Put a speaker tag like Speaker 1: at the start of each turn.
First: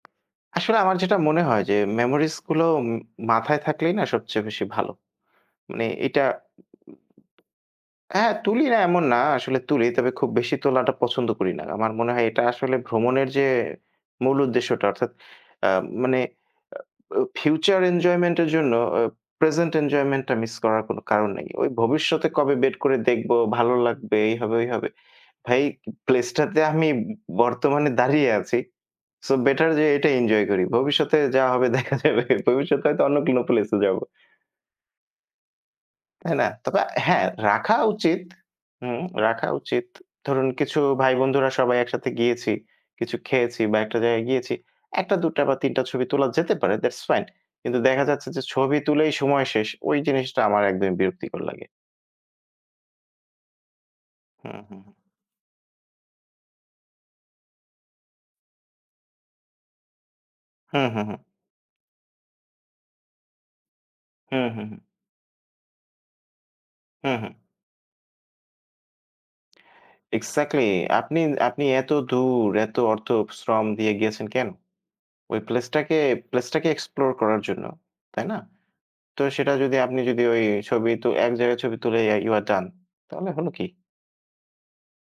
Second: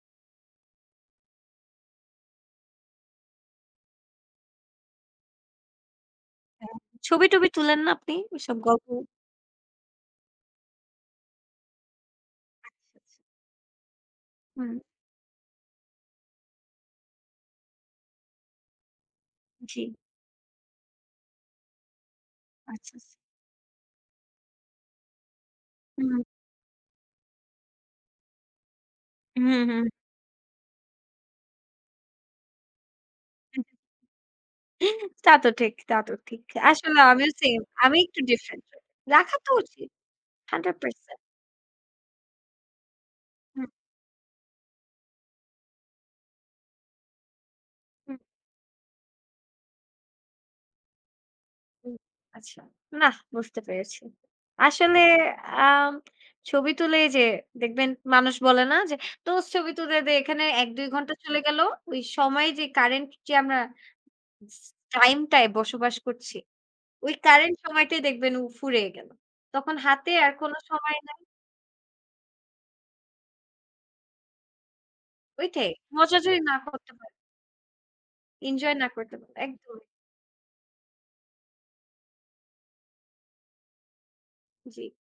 Speaker 1: আসলে আমার যেটা মনে হয় যে memories গুলো উ মাথায় থাকলেই না সবচেয়ে বেশি ভালো। মানে এইটা
Speaker 2: আ ছবি-টবি তুলেন না আপনি?
Speaker 1: হ্যাঁ
Speaker 2: ওইসব
Speaker 1: তুলি না
Speaker 2: গল্প
Speaker 1: এমন না। আসলে তুলি, তবে খুব বেশি তোলাটা পছন্দ করি না। আমার মনে হয় এটা
Speaker 2: আচ্ছা,
Speaker 1: আসলে
Speaker 2: আচ্ছা।
Speaker 1: ভ্রমণের যে মূল
Speaker 2: হুম।
Speaker 1: উদ্দেশ্যটা, অর্থাৎ আ মানে আ ব ফিউচার এনজয়মেন্ট এর জন্য আ present
Speaker 2: জ্বী।
Speaker 1: এনজয়মেন্টটা মিস করার কোনো কারণ নাই। ঐ ভবিষ্যতে কবে বের
Speaker 2: আচ্ছা,
Speaker 1: করে
Speaker 2: আচ্ছা।
Speaker 1: দেখব, ভালো লাগবে এই হবে ঐ হবে। ভাই
Speaker 2: হুম।
Speaker 1: place টাতে আমি বর্তমানে দাঁড়িয়ে আছি। সো
Speaker 2: হু,
Speaker 1: বেটার যে
Speaker 2: হু।
Speaker 1: এটা এনজয় করি। ভবিষ্যতে যা হবে দেখা যাবে। ভবিষ্যতে হয়তো অন্য কোনো প্লেস
Speaker 2: হু।
Speaker 1: এ যাবো।
Speaker 2: তা তো ঠিক, তা তো
Speaker 1: তাই
Speaker 2: ঠিক।
Speaker 1: না? তবে
Speaker 2: আসলে
Speaker 1: হ্যাঁ
Speaker 2: আমিও সেম
Speaker 1: রাখা
Speaker 2: আমি একটু
Speaker 1: উচিত
Speaker 2: ডিফারেন্ট।
Speaker 1: হুম
Speaker 2: রাখা
Speaker 1: রাখা
Speaker 2: তো
Speaker 1: উচিত।
Speaker 2: উচিত
Speaker 1: ধরুন
Speaker 2: hundred
Speaker 1: কিছু ভাই
Speaker 2: percent।
Speaker 1: বন্ধুরা সবাই একসাথে গিয়েছি, কিছু খেয়েছি
Speaker 2: হু।
Speaker 1: বা একটা জায়গায় গিয়েছি। ১ টা ২ টা বা ৩ টা ছবি তোলা যেতে পারে that's fine কিন্তু দেখা
Speaker 2: হু।
Speaker 1: যাচ্ছে যে ছবি তুলেই সময় শেষ। ঐ জিনিসটা আমার একদমই বিরক্তিকর লাগে।
Speaker 2: হু। আচ্ছা, নাহ বুঝতে পেরেছি।
Speaker 1: হু, হু।
Speaker 2: আসলে আ ছবি তুলে এইযে দেখবেন মানুষ বলে না যে, "দোস্ত ছবি তুলে দে।" এখানে ১
Speaker 1: হু,
Speaker 2: ২
Speaker 1: হু,
Speaker 2: ঘন্টা
Speaker 1: হু।
Speaker 2: চলে গেল। ওই সময় যে কারেন্ট যে আমরা
Speaker 1: হু,
Speaker 2: স
Speaker 1: হু, হু।
Speaker 2: টাইমটায় বসবাস করছি।
Speaker 1: হু,
Speaker 2: ওই
Speaker 1: হু।
Speaker 2: কারেন্ট সময়টাই দেখবেন ফুড়িয়ে গেল। তখন হাতে আর কোনো
Speaker 1: এক্সাক্টলি
Speaker 2: সময়
Speaker 1: আপনি
Speaker 2: নাই।
Speaker 1: আপনি এত দূর এত অর্থ শ্রম দিয়ে গেছেন কেনো? ওই
Speaker 2: ঐটাই
Speaker 1: প্লেসটাকে
Speaker 2: মজা যদি
Speaker 1: প্লেস
Speaker 2: না
Speaker 1: টাকে
Speaker 2: করতে পারি
Speaker 1: explore করার জন্য। তাই না?
Speaker 2: এনজয় না করতে
Speaker 1: তো সেটা যদি
Speaker 2: একদমই।
Speaker 1: আপনি যদি ওই ছবি তো এক জায়গায় ছবি তুলে you are done তাহলে হলো কি?
Speaker 2: জ্বী।